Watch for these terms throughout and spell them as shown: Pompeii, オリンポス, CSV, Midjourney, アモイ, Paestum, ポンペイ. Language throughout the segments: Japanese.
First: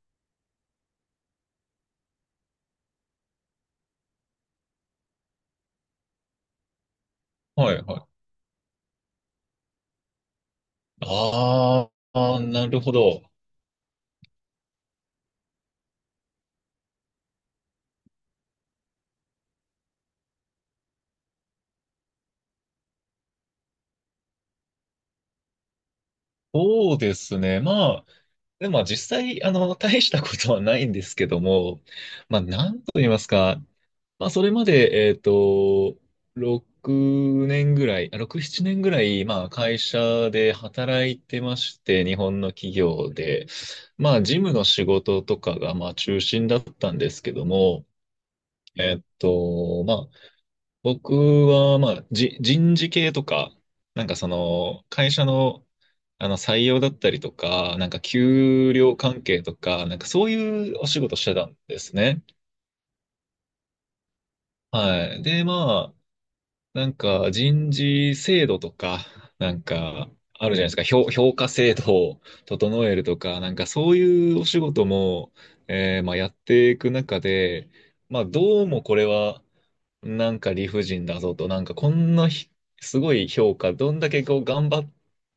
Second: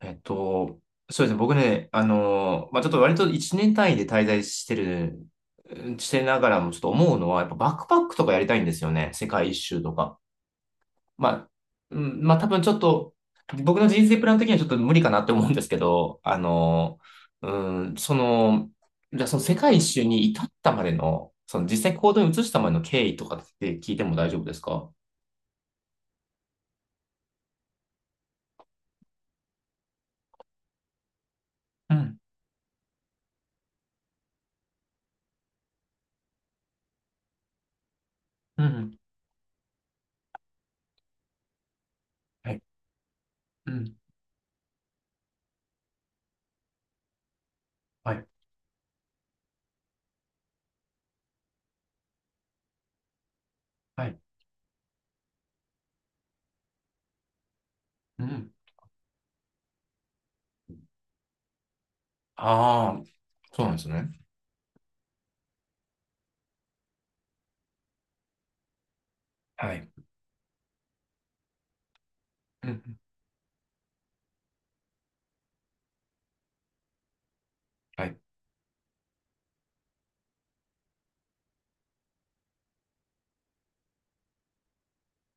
えっと、そうですね。僕ね、まあ、ちょっと割と1年単位で滞在してる、うんしてながらもちょっと思うのは、やっぱバはッいクはパックい。とかやりたいんですよね。世界一周とか。まあ、あうん、まああ、多分なちょっるほと、ど。僕の人生プラン的にはちょっと無理かなって思うんですけど、うん、その、じゃあその世界一周に至ったまでの、その実際行動に移したまでの経緯とかって聞いても大丈夫ですか？そうですね。まあ、でも実際、大したことはないんですけども、うん、まあ、なんと言いますか、まあ、それまで、6年ぐらい、あ6、7う年ぐん、らい、まあ、会社で働いてまして、日本のはい、企業で、うん、まあ、事務の仕事とかが、まあ、中心だったんですけども、はい、まあ、僕は、まあ、人事系とか、なはんかい、その、会社の、採用だったりとか、なんかうん。給料関係とか、なんかそういうお仕事してたんですね。ああ、そうなんですね。はい。で、まあ、なんか人事制度とか、なんはい。かあるじゃないですか、評価制度をう整えん。るとか、なんかそういうお仕事も、まあ、やっていく中で、はい。まあどうもこれはなんか理不尽だぞと、なんかこんなすごい評価、どんだけこう頑張っ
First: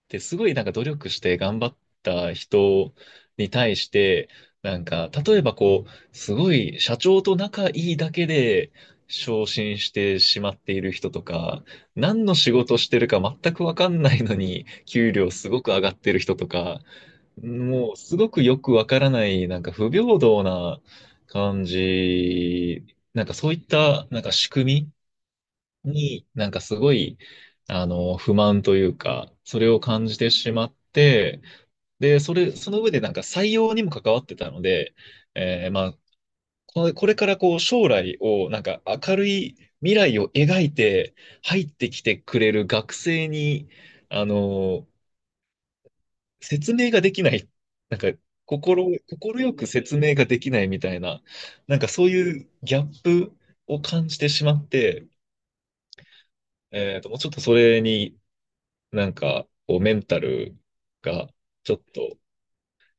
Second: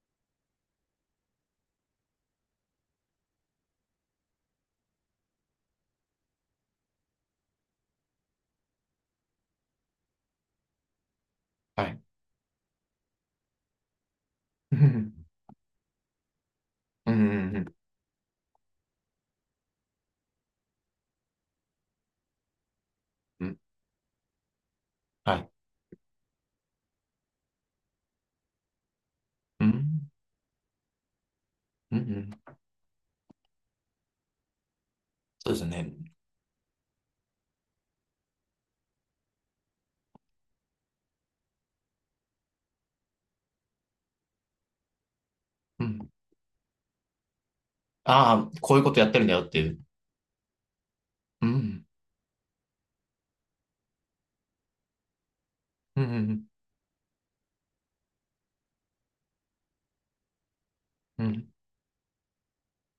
て、すごいなんか努力して頑張った人に対して、なんか例えばこう、すごい社長と仲いいだけで、昇進してしまっている人とか、はい。何の仕事してるか全くわかんないのに、う給ん。料すごく上がってる人とか、うん。うん。もうすごくよくわからない、なんか不平等な感じ、なんかうそういんった、なんか仕組はい。みに、なんかすごい、不満というか、そうれを感ん。じてしまって、うん。うで、んその上でなんか採用にも関わってたので、そうですえーまね。あ、これからこう将来をなんか明るい未来を描いて入ってきてくれる学生に、あの、うん。説明ができない、なんかああ、こういうことやってるんだ心よっよていくう。説明ができないみたいな、うなんん。かそういうギャップを感じてしまって、うん。うん。もうちょっとそれになんかこうメンタルうがん。ちょっと、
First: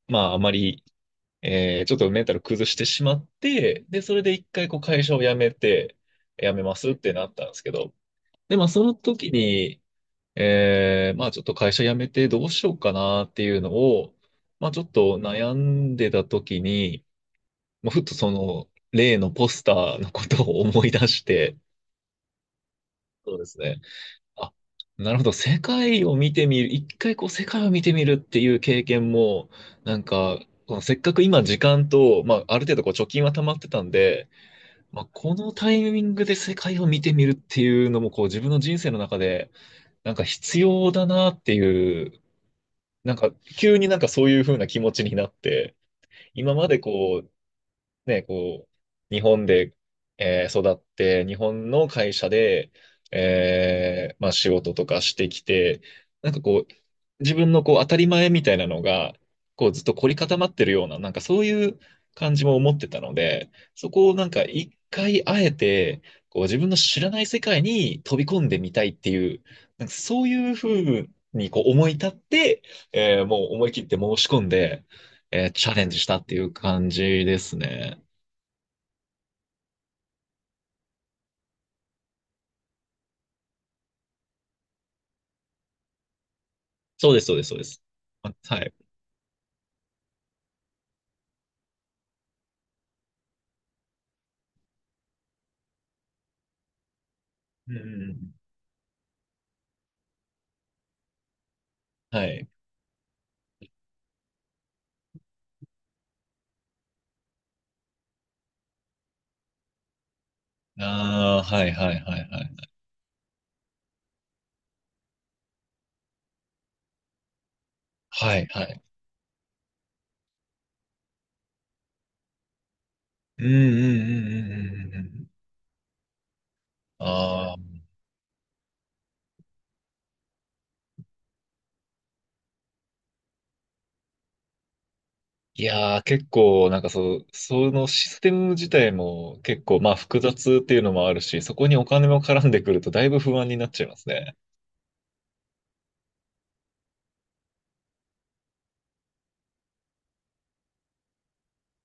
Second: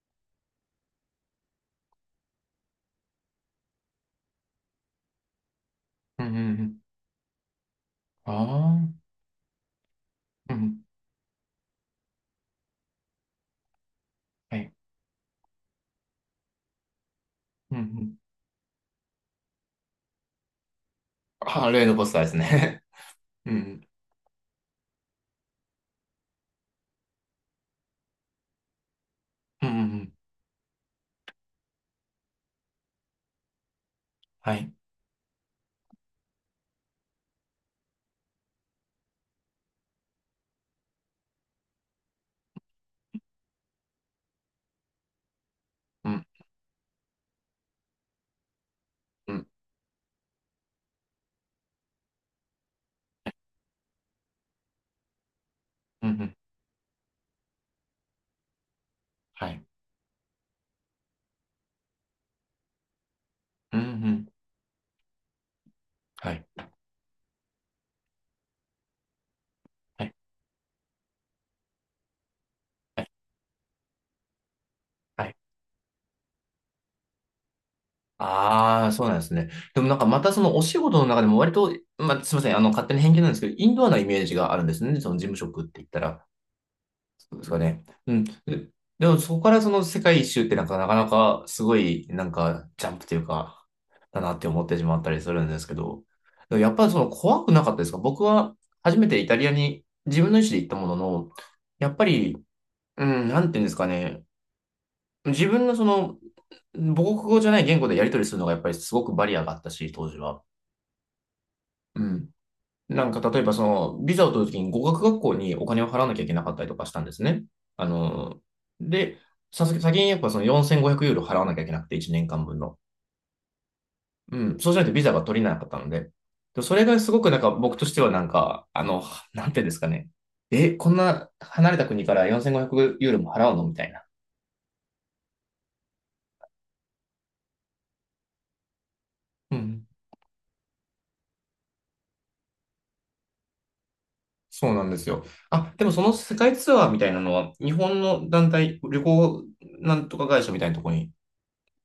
まああまりちょっとメンタル崩してしまって、で、それで一回こう会社を辞めて、うん。う辞めまんすってなったんですけど、で、まあそのあ時に、あー。うん。まあちょっと会社辞めてどうしようかなっていうのを、はまあい。ちょっと悩んでた時に、うん。うまあ、ふっとんその例のポスターのことを思い出して、ああ、例のポスターですね。そう でうすね。ん。あ、なるほど。世界を見てみる。一回こう世界を見てみるっていう経験も、うん。うん。うなんんか、このせっかく今時間と、まあある程度こう貯金は溜まってたんで、はい。まあこのタイミングで世界を見てみるっていうのもこう自分の人生の中で、なんか必要だなっていう、なんか急になんかそういう風な気持ちになって、うん。今までこうね、こう、日うん。本で、育って、日本の会社で、まあ、仕事とかしてきて、うん。うなんんかこう、自分のこう当たり前みたいなのが、はい。こうずっと凝り固まってるような、なんかそういう感じも思ってたので、うん。うそこをんなんか一回あえて、はこうい。自分の知らない世界に飛び込んでみたいっていう、なんかはい。そういうふうにこう思い立って、はい。もう思い切って申し込んで、はいチャレンジしたっていう感じですね。ああ、そうなんですね。でもなんかまたそのお仕事の中でも割と、まあ、すみません、勝手に偏見なんですけど、インドアなイメージがあるんですね。その事務職って言ったら、そうです、そそううでです、すそかうでね。す。うん。で、あ、はい。でもそこからその世界一周ってなんかなかなかすごいなんかジャンプというか、だなって思ってしまったりするんですけど、でもやっぱりその怖くなかうっんたうんですか？う僕ん。は初めてイタリアに自分の意思で行ったものの、やっぱはり、い。うん、なんていうんですかね。自分のその、母国語じゃない言語でやり取りするのがやっぱりすごくバリアがあったし、当時は。ああ、はいはいうはいん。はい。なんか例えばその、ビザを取るときに語学学校にお金を払わなきゃいけなかったりとかしたんですね。あはの、い、はい。で、さす先にやっぱその4500ユーロ払わなきゃいけなくて、1年間分の。うんうんうんううんん。そうしないとうんうんうビザがん。取れなかったので。でそれがすごくなんかああ、僕としてはなんか、なんていうんですかね。え、こんな離れた国から4500ユーロも払うのみたいな。いやー、結構、なんかそう、そのシステム自体もう結構、んまあ複雑っていうのもあるし、そこにお金も絡んでくるとだいぶ不安になっちゃいますね。そうなんですよ。あ、でもその世界ツアーみたいなのは、日本の団体、旅行なんとか会社みたいなところに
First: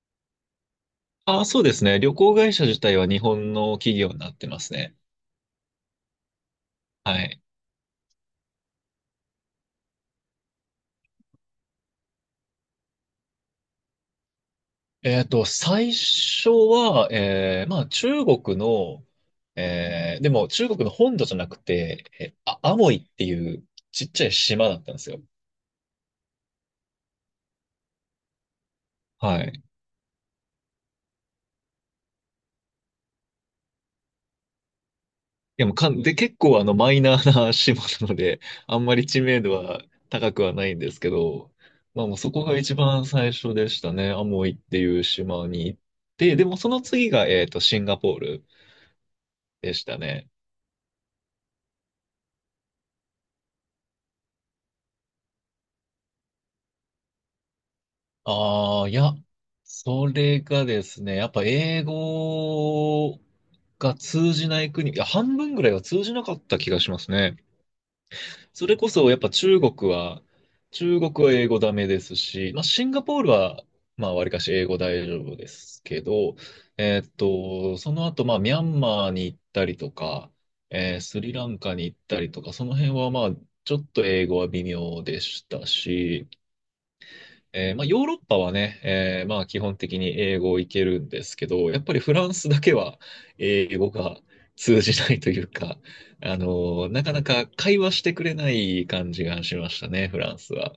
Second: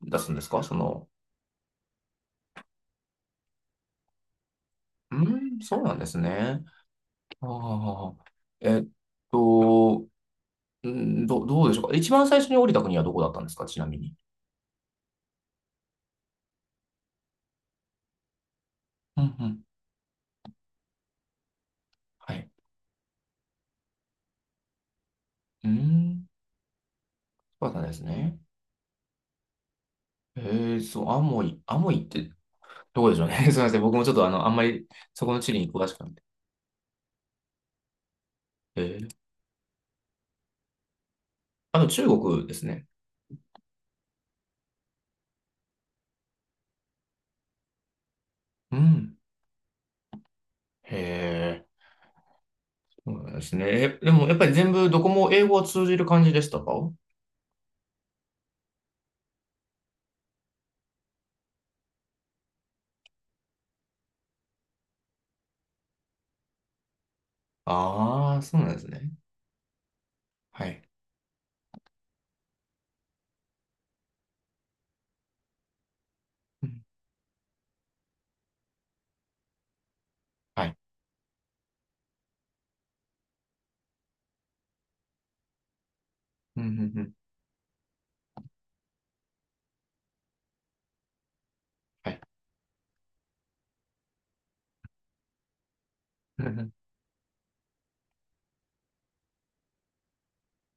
出すんですかその？ああ、そうですね。旅行会社自体は日本の企業になってますね。うん、そうなんですね。はい。ああ、えっと、うんどうでしょうか。一番最初に降りた国はどこだったんですかちなみに？最初は、まあ、中国の、うんうん。でも中国の本土じゃなくて、はい。あ、アモイっていうちっちゃい島だったんですよ。うん、そうだったんですね。はい。えー、そう、アモイ、アモイってどこでしょうね。すみません。僕もちょっとあんまりそこの地理でにも詳かしくん、なで、くて。結構マイナーな 島なので、あえんまりー、知名度は高くはないんですけど、あとま中あ、もうそこ国でがす一ね。番最初でしたね。アモイっていう島に行って、でもその次が、シンガポールうん。でしたね。へえ。そうなんですね。え、でもやっぱり全部どこも英語は通じる感じでしたか？ああ、いや、それがですね、やっぱ英語が通じない国、いや、半分ぐらいは通じなかった気がしますね。ああー、そうそなんれですこそね。やっぱはい。中国は英語ダメですし、まあシンガポールは、まあわりかし英語大丈夫ですけど、うんその後まあミャンマーに行ったりとか、はい。スリランカに行ったりとか、その辺はまあちょっと英語は微妙でしたし、うんうんうんまあ、ヨーロッパはね、まあ、基本的に英語をいけるんですけど、やっぱりはフい。ランスだけは英語が通じないというか、あのなかなか会話してくれない感じがしましたね、フランスは。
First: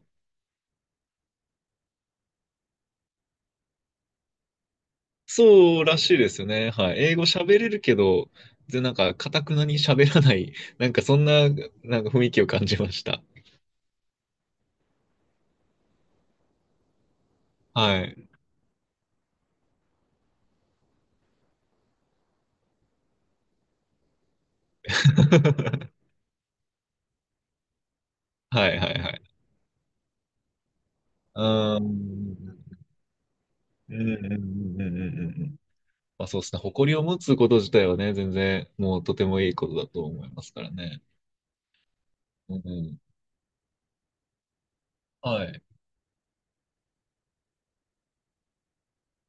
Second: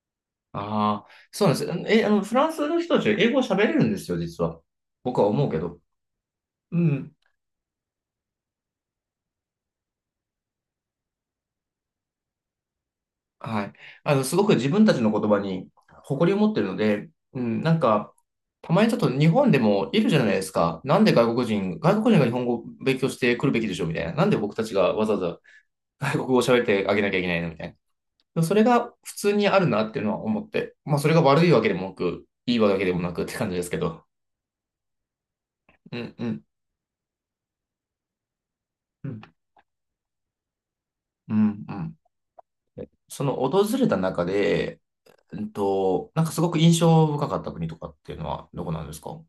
ああー、そうなんです。え、フランスの人たちは英語を喋れるんですよ、実は。僕は思うけど。そうらしいですよね。うはい。ん。英語喋れるけど、で、なんか、かたくなに喋らない、なんかそんな、なんか雰囲気を感じました。はい。すごく自分たちの言葉に誇りを持ってるので、うん、なんはか、い。たまにちょっと日本でもいるじゃないですか。なんで外国人、外国人が日本語を勉強してくるべきでしょうみたいな。なんで僕たちがわざわざ 外国語を喋ってあげなきゃいけないのみたいな。それはいはがいは普通い。にあるなっていうのは思って、まあそれがう悪いわけでーもなく、いいん。わけでもなくって感じですけうんど。うんうんうんうんうんん。うんまうあそうん。ですね。誇りを持つこと自体はね、全然もううとんてもいいことだと思いますからね。うんうん。うん。その訪れた中で、うはんい。と、なんかすごく印象深かった国とかっていうのはどこなんですか？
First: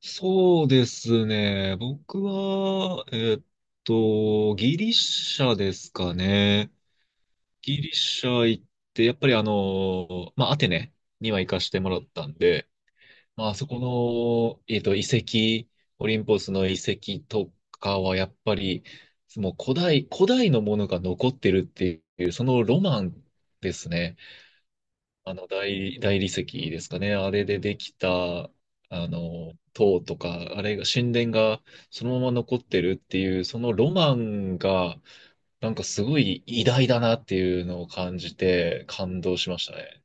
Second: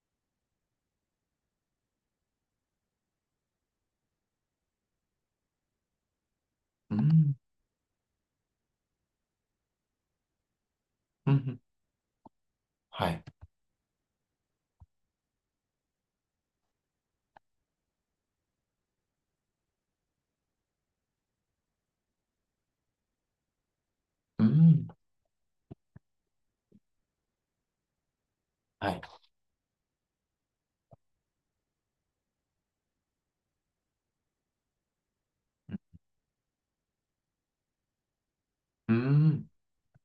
そうですね。僕は、ギリシャですかね。うん、ギリシャ行って、やっぱりまあアテネうには行かん、してもらったんで、はい。まああそこの、遺跡、オリンポスの遺跡とかはやっぱり、もう古代、古代のものが残ってるっていう、そのロマンですね。うん、あの大理石ですかね。あれでできた、あはい。の、塔とか、あれが、神殿がそのまま残ってるっていう、そのロマンが、なんかすごい偉大だなっていうのを感じて、う感動ん。しましたね。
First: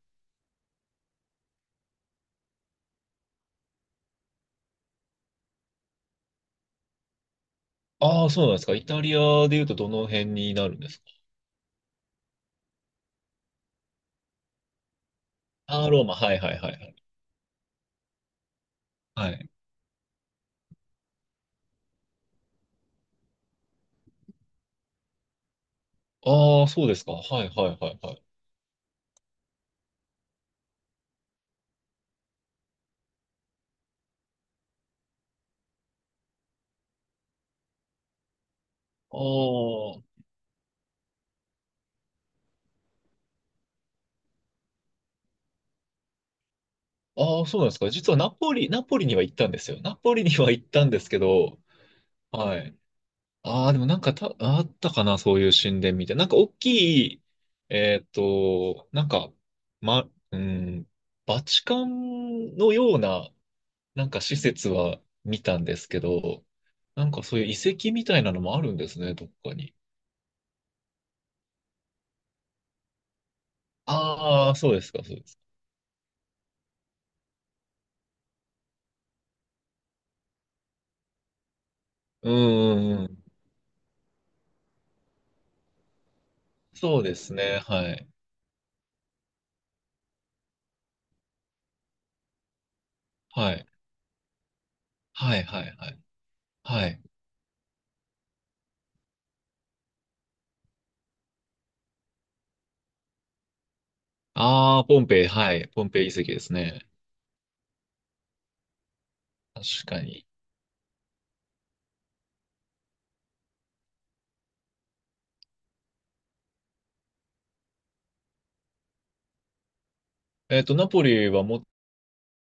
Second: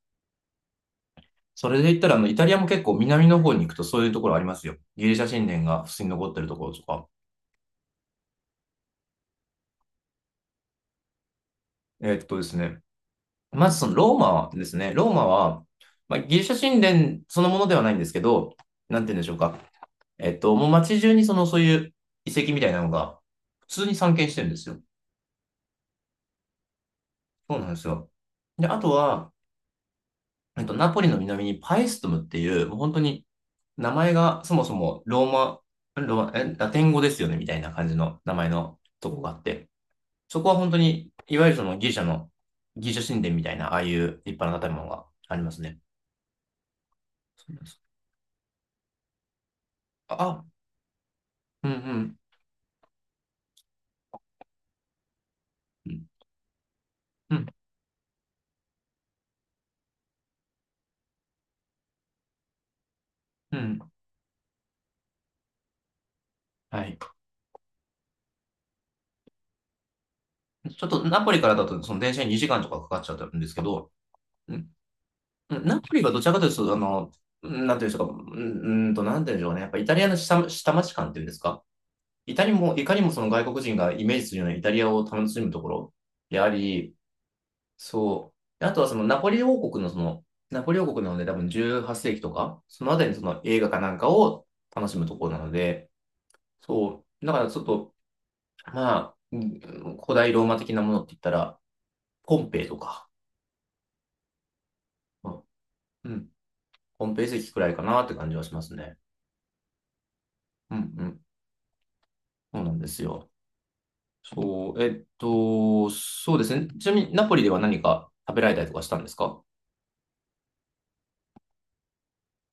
それで言ったら、イタリアも結構南の方に行くとそういうところありますよ。ギリシャ神殿が普通に残ってるところとか。ああ、そうなんですか。イタリアで言うとどの辺になるんですか？ですね、まずそのローマですね。ローマは、ああー、ローマ。まあ、はギいリシはいャはいは神い。殿そのものではないんですけど、なんて言うんでしはょうい。か。もう街中にその、そういう遺跡みたいなのが、普通に散見してるんですよ。ああ、そうですか。はいそうはなんでいすはいよ。はい。で、あとは、ナポリの南にパエストムっていう、もう本当に名前がそもそもローマ、ローマ、え、ラテン語ですよね、みたいな感じの名前のとあこがあって、あ。そこは本当に、いわゆるそのギリシャの、ギリシャ神殿みたいな、ああいう立派な建物がありますね。あそあ、うそうでなんですすか。実はナポリには行ったんですよ。ナポリにあ、は行ったんですけど、うんうんはい。ああ、でもなんかあったかな、そういう神う殿みんたいな。なんか大きい、うんなんか、うん、バチカンのような、うんなんか施設は見たんですけど、はい。なんかそういう遺跡みたいなのもあるんですね、どっかに。ちょっとナポリからだと、その電車に2時間とかかかっちゃうんですけど、あうあ、んそうですか、そうですか。うんナポリがどちらかというと、うんなんていうんでしょうか、うんうんと、なんていうんでしょうね、やっぱイタリアの下町感っていうんですか、うん、いかにうも、いかにんうもん、その外国人がイメージするようなイタリアを楽しむところであり、そうですね、はい。そう、あとはそのナポリ王国のその、ナポリ王国なので多分18世紀とか、そのあたりにそのは映い。画かなんかを楽しむところはない、のはい、はで、い。はい。そう、だからちょっと、まあ、古代ローマ的なものって言ったら、ポンペイとか、ああ、ポンペイ、うん、はい。ポンペイう遺跡ん、ですね。ポンペイ遺跡くらいかなって感じはしますね。確かに。うん、うん、そうなんですよ。そう、そうですね。ちなみに、ナポリでは何か食べられたりとかしたんですか？ナポリはも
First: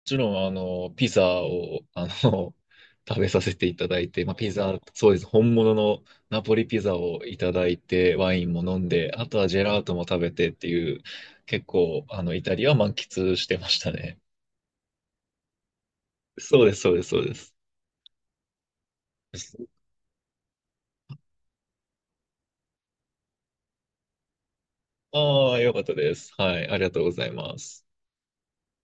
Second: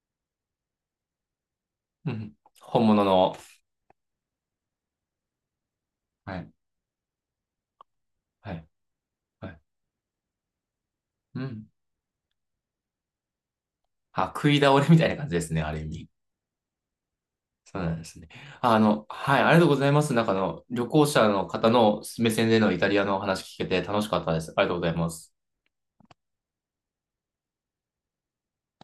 ちろん、ピザを、うん、本物食べの。させていただいて、まあ、ピザ、そうです。本物のはナい、ポリピザをいただいて、ワイはンもい、飲んで、あとははジい。ェラートも食べてっていう、うん。結構、イタリアは満喫してましたね。あ、食い倒れみたいな感じですね、ある意味。そうです、そうです、そうです。そうなんですね。はい、ありがとうございます。なんかあの、旅行者の方の目線でのイタリアのお話聞けて楽しかったです。ありがとうございます。ああ、よかったです。はい、ありがとうございます。